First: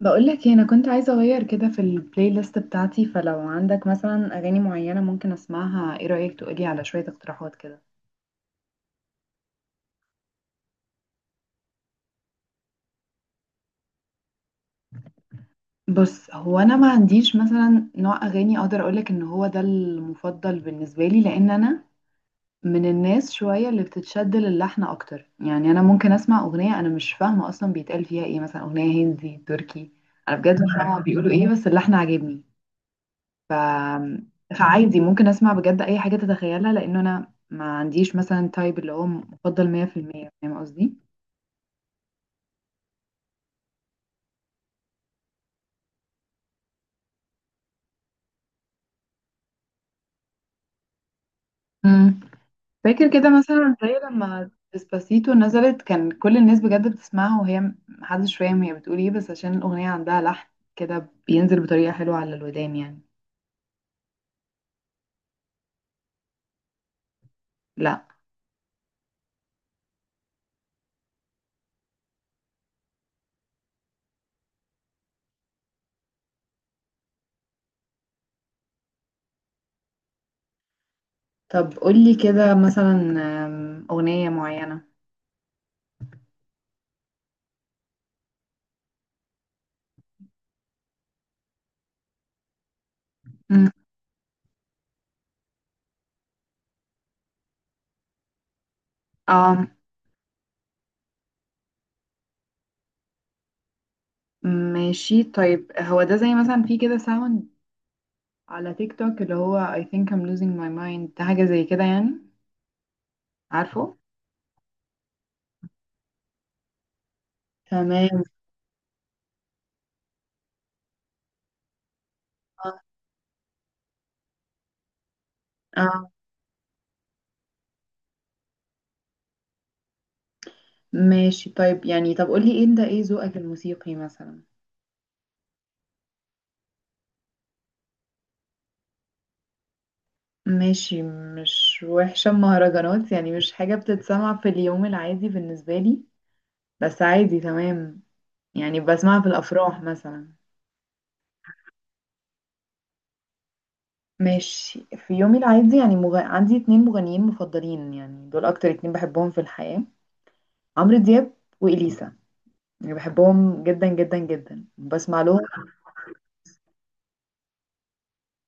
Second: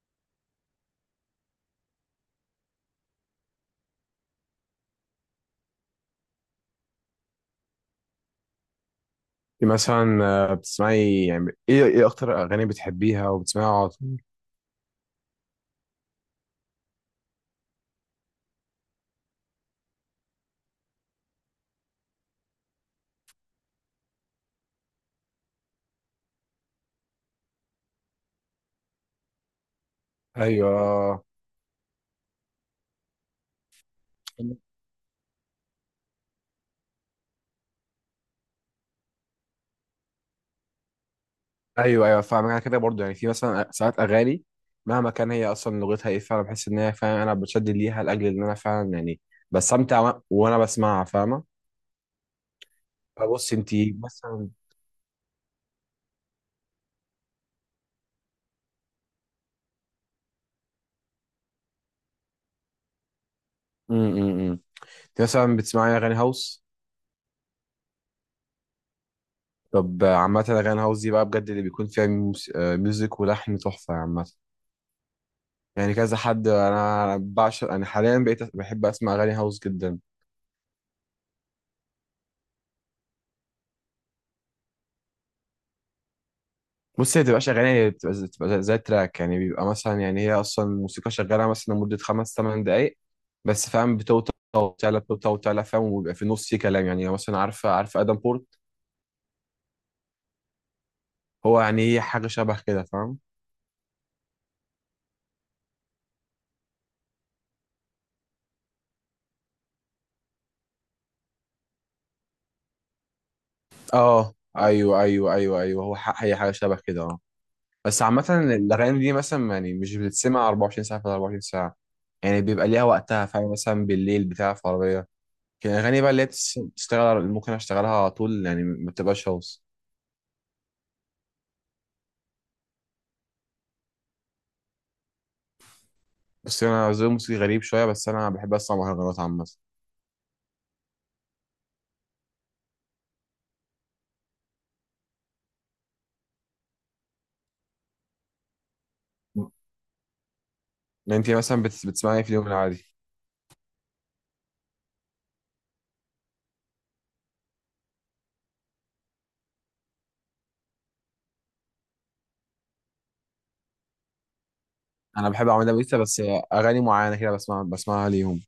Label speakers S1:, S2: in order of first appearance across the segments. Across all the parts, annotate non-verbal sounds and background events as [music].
S1: بقول لك انا كنت عايزه اغير كده في البلاي ليست بتاعتي، فلو عندك مثلا اغاني معينه ممكن اسمعها. ايه رايك تقولي على شويه اقتراحات كده.
S2: مثلا. بتسمعي يعني ايه اكتر اغاني بتحبيها وبتسمعيها على طول؟
S1: بص هو انا ما عنديش مثلا نوع اغاني اقدر اقولك ان هو ده المفضل بالنسبه لي، لان انا من الناس شويه اللي بتتشد للحن اكتر. يعني انا ممكن اسمع اغنيه انا مش فاهمه اصلا بيتقال فيها ايه، مثلا اغنيه هندي تركي. انا بجد مش فاهمه هما
S2: ايوه،
S1: بيقولوا ايه بس اللحن عاجبني. ف... فعادي ممكن اسمع بجد اي حاجة تتخيلها، لانه انا ما عنديش مثلا تايب اللي هو مفضل 100% فاهم قصدي.
S2: ايوه، ايوه، فاهم. انا كده برضو، يعني في مثلا ساعات اغاني مهما كان هي اصلا لغتها ايه، فعلا بحس ان هي فعلا انا بتشد ليها، لاجل ان انا فعلا يعني بستمتع وانا بسمعها، فاهمه؟
S1: مم. فاكر كده
S2: فبص،
S1: مثلا زي لما
S2: مثلا
S1: ديسباسيتو نزلت كان كل الناس بجد بتسمعها وهي محدش فاهم هي بتقول ايه، بس عشان الاغنية عندها لحن كده بينزل بطريقة حلوة على الودان يعني.
S2: امم انت مثلا بتسمعي اغاني هاوس؟
S1: لا.
S2: طب، عامه اغاني هاوس دي بقى بجد اللي بيكون فيها ميوزك ولحن تحفه، عامه يعني. كذا حد انا بعشق، انا حاليا بقيت بحب اسمع اغاني هاوس جدا.
S1: طب قولي كده مثلا أغنية معينة.
S2: بص، هي بتبقاش أغاني، هي بتبقى زي تراك يعني. بيبقى مثلا يعني هي أصلا الموسيقى شغالة مثلا لمدة 5-8 دقايق،
S1: مم.
S2: بس فاهم، بتوطى وتعلى، بتوطى وتعلى، فاهم، وبيبقى في النص في كلام. يعني مثلا عارفة آدم بورت،
S1: اه،
S2: هو يعني هي حاجة شبه كده، فاهم؟
S1: ماشي. طيب هو ده زي مثلا في كده ساوند على تيك توك اللي هو I think I'm losing my mind، ده حاجة زي كده يعني، عارفه.
S2: اه، أيوه، أيوه، أيوه، أيوه. هو هي حاجة شبه كده، اه. بس
S1: تمام.
S2: عامة الأغاني دي مثلا يعني مش بتتسمع 24 ساعة في 24 ساعة، يعني بيبقى
S1: اه.
S2: ليها وقتها، فاهم؟ مثلا بالليل بتاع في عربية، كان الأغاني
S1: آه.
S2: بقى اللي هي بتشتغل ممكن أشتغلها على طول، يعني ما بتبقاش هوس.
S1: ماشي طيب، يعني طب قولي ايه ده، ايه ذوقك الموسيقي مثلا.
S2: بس انا ذوقي الموسيقي غريب شويه، بس انا بحب اسمع مهرجانات، عامه.
S1: ماشي، مش وحشة مهرجانات، يعني مش حاجة بتتسمع في اليوم العادي بالنسبة لي، بس عادي تمام. يعني بسمعها في الأفراح مثلا.
S2: انت مثلا بتسمعي إيه في اليوم العادي؟
S1: ماشي، في يومي العادي يعني عندي اتنين مغنيين مفضلين، يعني دول أكتر اتنين بحبهم في الحياة: عمرو دياب وإليسا. يعني بحبهم جدا جدا جدا، بسمع
S2: انا
S1: لهم.
S2: بحب اعمل لها بس اغاني معينه كده، بسمعها ليهم.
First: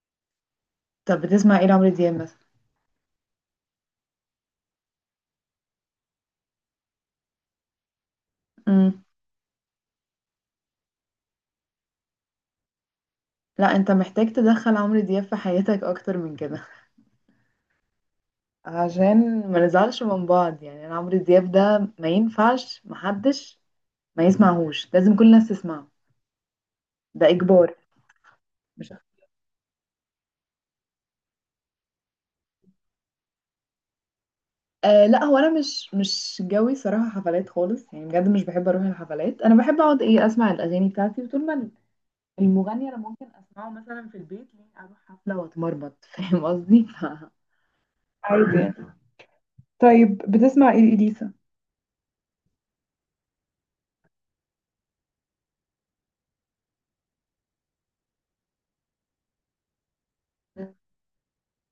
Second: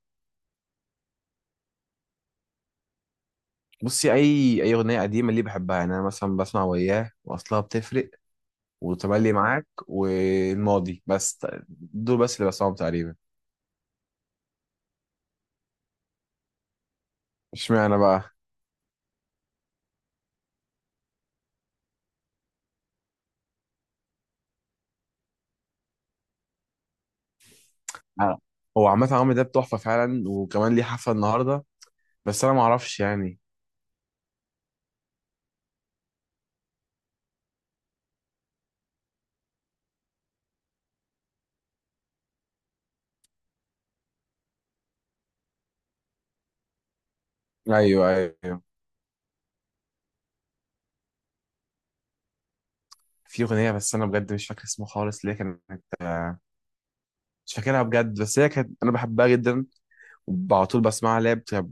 S1: طب بتسمع ايه لعمرو دياب مثلا.
S2: بصي، اي اغنيه قديمه اللي بحبها، يعني انا مثلا بسمع وياه، واصلها بتفرق،
S1: امم.
S2: وتملي معاك، والماضي، بس دول بس اللي بسمعهم تقريبا.
S1: لا، انت محتاج تدخل عمرو دياب في حياتك اكتر من كده.
S2: اشمعنى بقى؟
S1: [laughs] عشان ما نزعلش من بعض، يعني انا عمرو دياب ده ما ينفعش محدش ما يسمعهوش، لازم كل الناس تسمعه، ده اجبار.
S2: أنا- هو
S1: مش
S2: عامه عمرو ده تحفه فعلا، وكمان ليه حفله النهارده، بس انا ما اعرفش يعني.
S1: آه. لا، هو انا مش جوي صراحه حفلات خالص، يعني بجد مش بحب اروح الحفلات. انا بحب اقعد ايه اسمع الاغاني بتاعتي، وطول ما المغني انا ممكن اسمعه مثلا في البيت ليه اروح حفله واتمرمط. [laughs] فاهم قصدي.
S2: ايوه،
S1: عادي
S2: ايوه.
S1: يعني. طيب بتسمع ايه لإليسا.
S2: في اغنيه بس انا بجد مش فاكر اسمها خالص، ليه كانت، مش فاكرها بجد، بس هي كانت انا بحبها جدا وعلى طول بسمعها، اللي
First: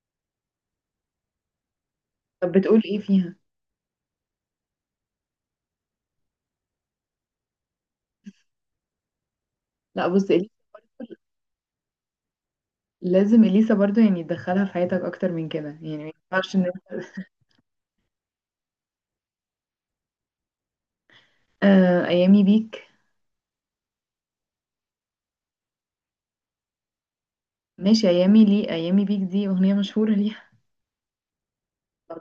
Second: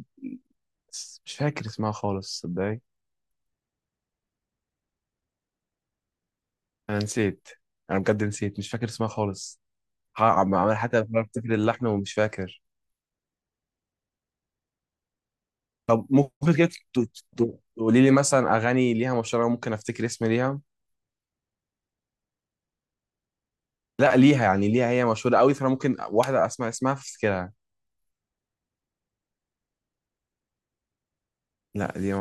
S2: مش فاكر اسمها خالص
S1: طب بتقول
S2: صدقني.
S1: ايه فيها.
S2: انا نسيت، انا بجد نسيت، مش فاكر اسمها خالص.
S1: لا بص إليسا
S2: عمال حتى بحاول افتكر اللحن ومش فاكر.
S1: لازم اليسا برضو يعني تدخلها في حياتك اكتر من كده، يعني
S2: طب
S1: ما
S2: ممكن
S1: ينفعش ان.
S2: كده تقولي لي مثلا اغاني ليها مشهوره ممكن افتكر اسم ليها؟
S1: آه، ايامي بيك.
S2: لا، ليها هي مشهوره قوي، فانا ممكن واحده اسمع اسمها فافتكرها.
S1: ماشي، ايامي ليه، ايامي بيك دي اغنيه مشهوره ليها.
S2: لا دي
S1: طب
S2: ما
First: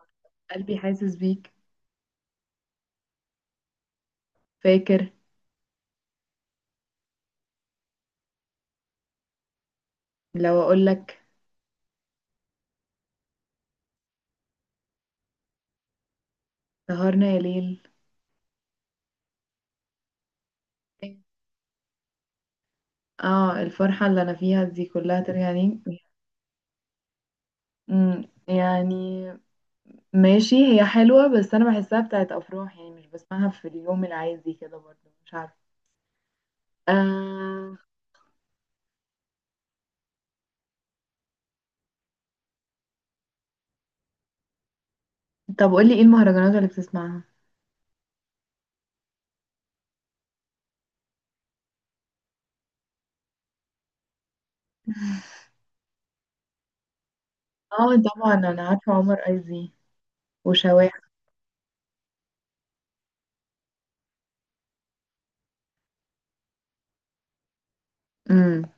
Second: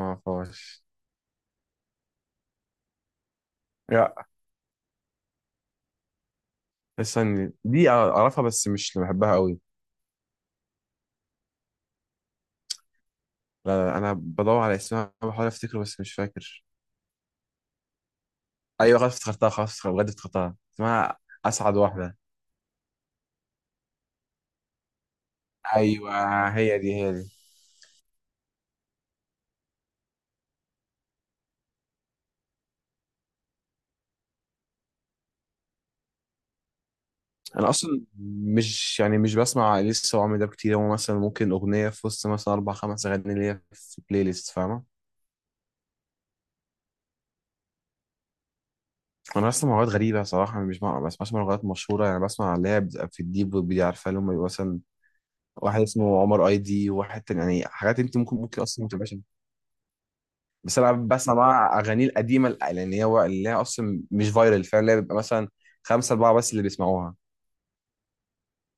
S1: قلبي
S2: اعرفهاش.
S1: حاسس بيك،
S2: لا
S1: فاكر.
S2: استني، دي اعرفها بس مش اللي بحبها قوي.
S1: لو اقول لك
S2: لا، لا، انا بدور على اسمها بحاول افتكره بس مش فاكر.
S1: سهرنا يا ليل.
S2: ايوه خلاص افتكرتها، خلاص بجد افتكرتها، اسمها اسعد واحده.
S1: اه. الفرحه اللي انا فيها دي كلها ترجع لي.
S2: ايوه، هي دي، هي دي.
S1: يعني ماشي هي حلوه، بس انا بحسها بتاعت افراح، يعني مش بسمعها في اليوم العادي كده، برضو مش عارفه.
S2: انا
S1: آه.
S2: اصلا مش بسمع لسه، وعمري ده كتير، هو مثلا ممكن اغنيه في وسط مثلا اربع خمس اغاني ليا في بلاي ليست، فاهمه؟
S1: طب قولي ايه المهرجانات اللي بتسمعها.
S2: انا بسمع لغات غريبه صراحه، أنا مش بسمع- ما بسمعش لغات مشهوره يعني، بسمع اللي هي بتبقى في الديب ويب دي، عارفه؟ اللي هم بيبقوا مثلا واحد اسمه عمر اي دي، وواحد تاني، يعني
S1: اه
S2: حاجات انت
S1: طبعا،
S2: ممكن
S1: انا
S2: اصلا ما
S1: عارفه
S2: تبقاش.
S1: عمر ايزي
S2: بس انا
S1: وشواح.
S2: بسمع بقى اغاني القديمه، لان هي اللي هي اصلا مش فايرال فعلا، اللي هي بيبقى مثلا خمسه اربعه بس اللي بيسمعوها.
S1: امم.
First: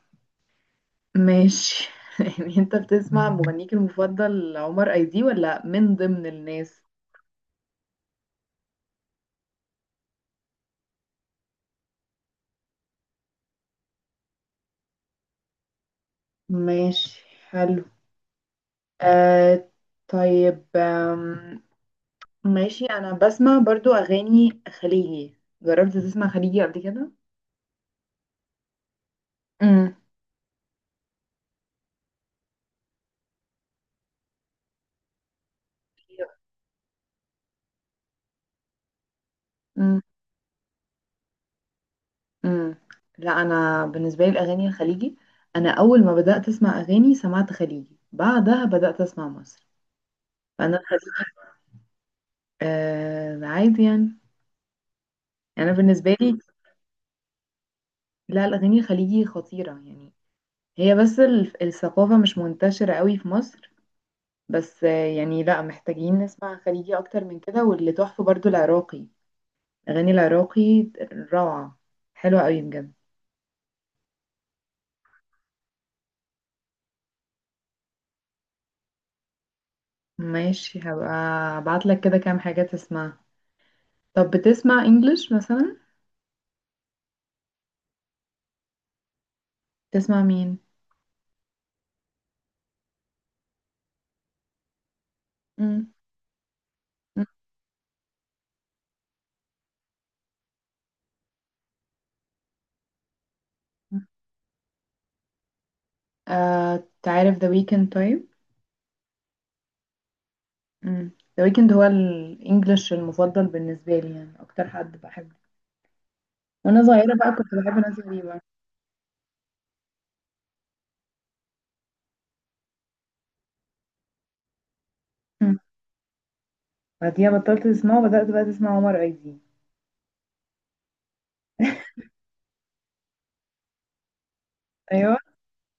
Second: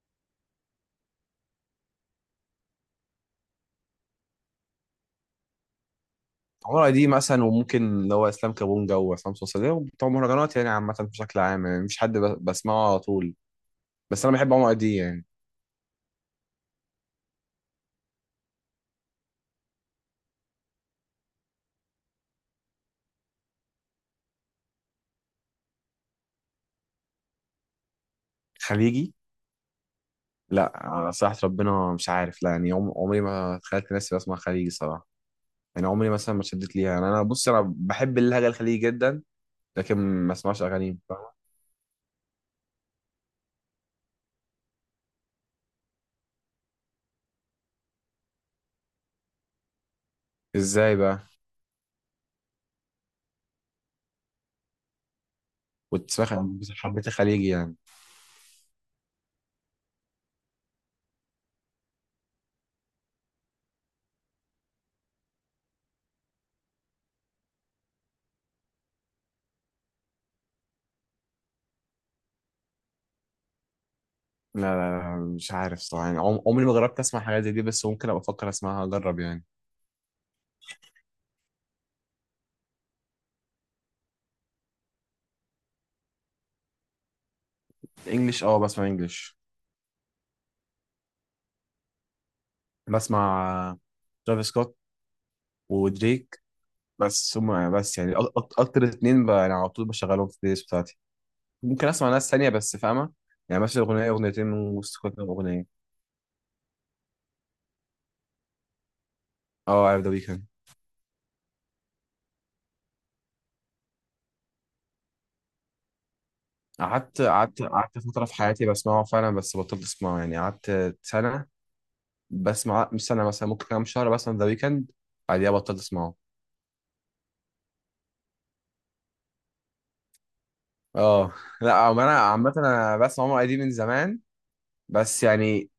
S1: ماشي. [laughs] يعني انت بتسمع مغنيك المفضل عمر ايزي، ولا من ضمن الناس.
S2: عمارة دي مثلا، وممكن اللي هو اسلام كابونجا وعصام صوصة، ده بتوع مهرجانات يعني، عامة بشكل عام يعني مفيش حد بسمعه على طول، بس انا بحب عمرو دي يعني.
S1: ماشي حلو. آه. طيب. ماشي انا بسمع برضو اغاني خليجي. جربت تسمع خليجي قبل كده؟
S2: خليجي؟
S1: امم.
S2: لا على صراحة ربنا مش عارف، لا يعني عمري ما تخيلت نفسي بسمع خليجي صراحة، يعني عمري مثلا ما اتشدت ليها، يعني انا بص انا بحب اللهجة الخليجي جدا لكن
S1: امم.
S2: ما اسمعش اغانيهم، فاهمة؟
S1: امم. لا انا بالنسبه لي الاغاني الخليجي، انا اول ما بدات اسمع اغاني سمعت خليجي، بعدها بدات اسمع مصر. فانا
S2: ازاي
S1: الخليجي
S2: بقى؟
S1: آه عادي يعني، انا
S2: كنت
S1: بالنسبه
S2: سمعت-
S1: لي.
S2: حبيت الخليجي يعني.
S1: لا، الاغاني الخليجي خطيره يعني. هي بس ال- الثقافه مش منتشره قوي في مصر. بس آه يعني لا، محتاجين نسمع خليجي اكتر من كده. واللي تحفه برضو العراقي، اغاني العراقي روعه، حلوه قوي بجد.
S2: لا، لا، لا، مش عارف صراحة يعني عمري ما جربت اسمع حاجات زي دي، بس ممكن ابقى افكر اسمعها اجرب يعني.
S1: ماشي، هبقى ابعت لك كده كام حاجه تسمعها. طب بتسمع انجلش مثلا؟
S2: انجلش؟ اه بسمع انجلش.
S1: تسمع مين؟
S2: بسمع ترافيس سكوت
S1: امم.
S2: ودريك، بس هم بس يعني اكتر اتنين يعني على طول بشغلهم في البلاي ليست بتاعتي، ممكن اسمع ناس تانية بس، فاهمة؟ يعني مثلا اغنية اغنيتين من وسط كل كام اغنية.
S1: آه تعرف ذا ويكند؟ طيب.
S2: اه عارف ذا ويكند.
S1: امم. ذا ويكند هو الانجليش المفضل بالنسبه لي، يعني اكتر حد بحبه. وانا صغيره
S2: قعدت
S1: بقى كنت
S2: قعدت
S1: بحب ناس
S2: قعدت فترة في
S1: غريبه.
S2: حياتي بسمعه فعلا، بس بطلت اسمعه، يعني قعدت سنة بسمع، مش سنة، مثلا ممكن كام شهر بسمع ذا ويكند، بعديها
S1: مم.
S2: بطلت اسمعه.
S1: بعديها بطلت اسمعه وبدات بقى اسمع عمر ايدي.
S2: اه، لا انا عامة انا بسمع عمر قديم من زمان
S1: ايوه.
S2: بس يعني،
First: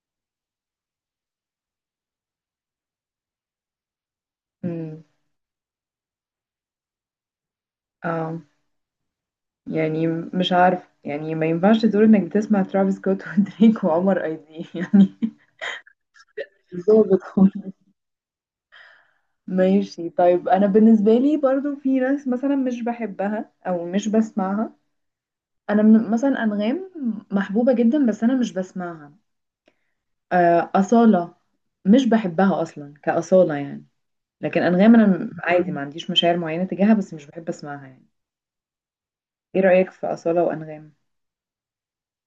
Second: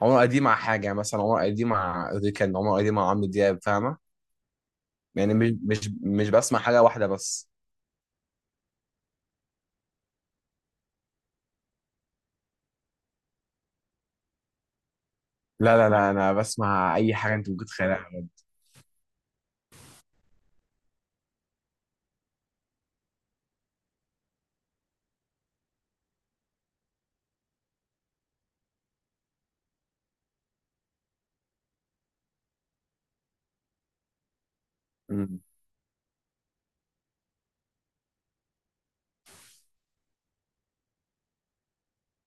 S2: عمر ادي مع حاجه يعني، مثلا عمر ادي مع ريكان، عمر ادي مع عمرو دياب، فاهمه؟
S1: امم.
S2: يعني مش بسمع حاجه واحده بس.
S1: اه. يعني مش عارف، يعني ما ينفعش تقول انك بتسمع ترافيس سكوت [laughs] ودريك وعمر ايدي [laughs] يعني.
S2: لا، لا، لا، انا بسمع اي
S1: ظابط
S2: حاجه انت
S1: خالص.
S2: ممكن تتخيلها.
S1: ماشي طيب، انا بالنسبه لي برضو في ناس مثلا مش بحبها او مش بسمعها. انا من مثلا انغام، محبوبه جدا بس انا مش بسمعها. آه، أصالة مش بحبها أصلا كأصالة يعني. لكن أنغام أنا
S2: أمم.
S1: عادي ما عنديش مشاعر معينة تجاهها، بس مش بحب أسمعها يعني. إيه رأيك في أصالة وأنغام؟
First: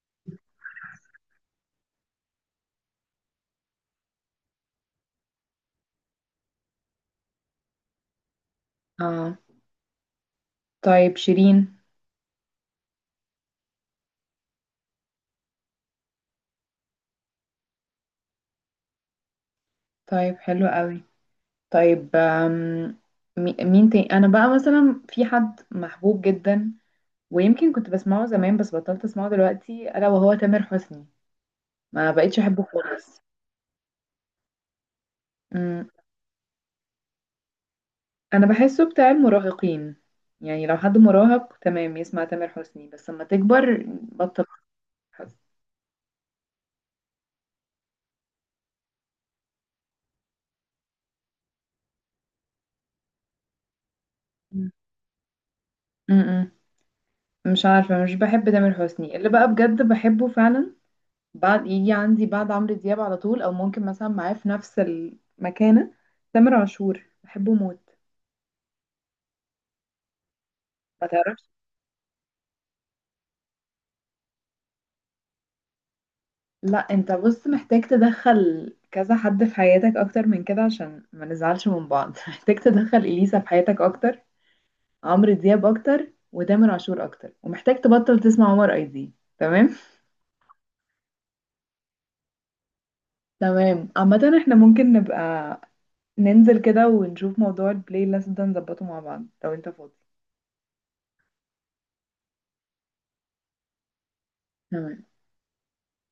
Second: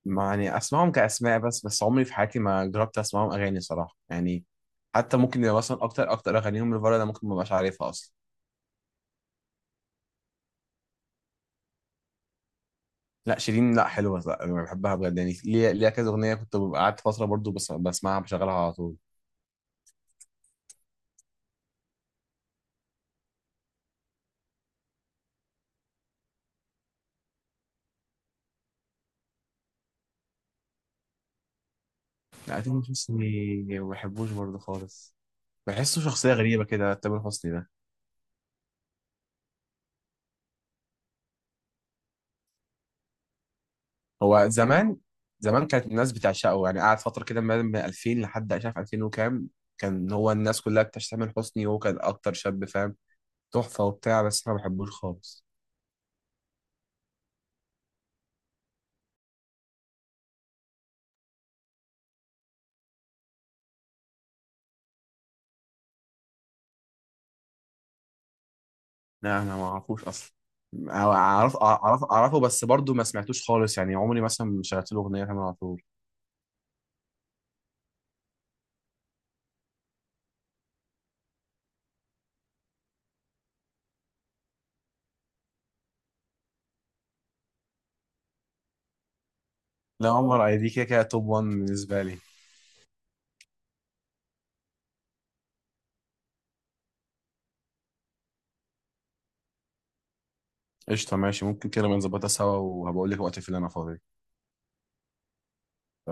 S2: ما يعني اسمعهم كاسماء بس عمري في حياتي ما جربت اسمعهم اغاني صراحه يعني، حتى ممكن يبقى مثلا اكتر اغانيهم لفاره انا ممكن ما ابقاش عارفها اصلا.
S1: آه. طيب شيرين.
S2: لا، شيرين لا، حلوه، لا أنا بحبها بجد يعني، ليها كذا اغنيه، كنت ببقى قعدت فتره برضو بس بسمعها، بشغلها على طول.
S1: طيب حلو قوي. طيب. مين تاني. أنا بقى مثلا في حد محبوب جدا ويمكن كنت بسمعه زمان بس بطلت أسمعه دلوقتي، ألا وهو تامر حسني. ما بقيتش
S2: لا
S1: أحبه
S2: تامر
S1: خالص.
S2: حسني ما بحبوش برضو خالص، بحسه شخصيه غريبه كده تامر حسني ده.
S1: انا بحسه بتاع المراهقين، يعني لو حد مراهق تمام يسمع تامر حسني، بس لما تكبر بطل
S2: هو
S1: تامر
S2: زمان،
S1: حسني.
S2: زمان كانت الناس بتعشقه يعني، قعد فترة كده من 2000 لحد مش عارف 2000 وكام، كان هو الناس كلها بتشتمل حسني، وهو كان أكتر شاب، فاهم، تحفة وبتاع، بس أنا ما بحبوش خالص.
S1: م-م. مش عارفه، مش بحب تامر حسني. اللي بقى بجد بحبه فعلا بعد، يجي عندي بعد عمرو دياب على طول، او ممكن مثلا معاه في نفس المكانه، تامر عاشور. بحبه موت.
S2: لا أنا ما أعرفوش أصلا،
S1: ما تعرفش.
S2: أعرفه بس برضه ما سمعتوش خالص، يعني عمري مثلا ما شغلت له أغنية تامر عاشور.
S1: لا انت بص، محتاج تدخل كذا حد في حياتك اكتر من كده عشان ما نزعلش من بعض. [laughs] محتاج تدخل اليسا في حياتك اكتر، عمرو دياب اكتر، وتامر عاشور اكتر، ومحتاج تبطل تسمع عمر اي دي. تمام.
S2: لا، عمر أي دي كده كده توب 1 بالنسبة لي.
S1: تمام. عامة احنا ممكن نبقى ننزل كده ونشوف موضوع البلاي ليست ده نظبطه مع بعض لو انت فاضي.
S2: قشطة، ماشي، ممكن كده بنظبطها سوا وهبقول لك وقت في اللي أنا فاضي.
S1: تمام.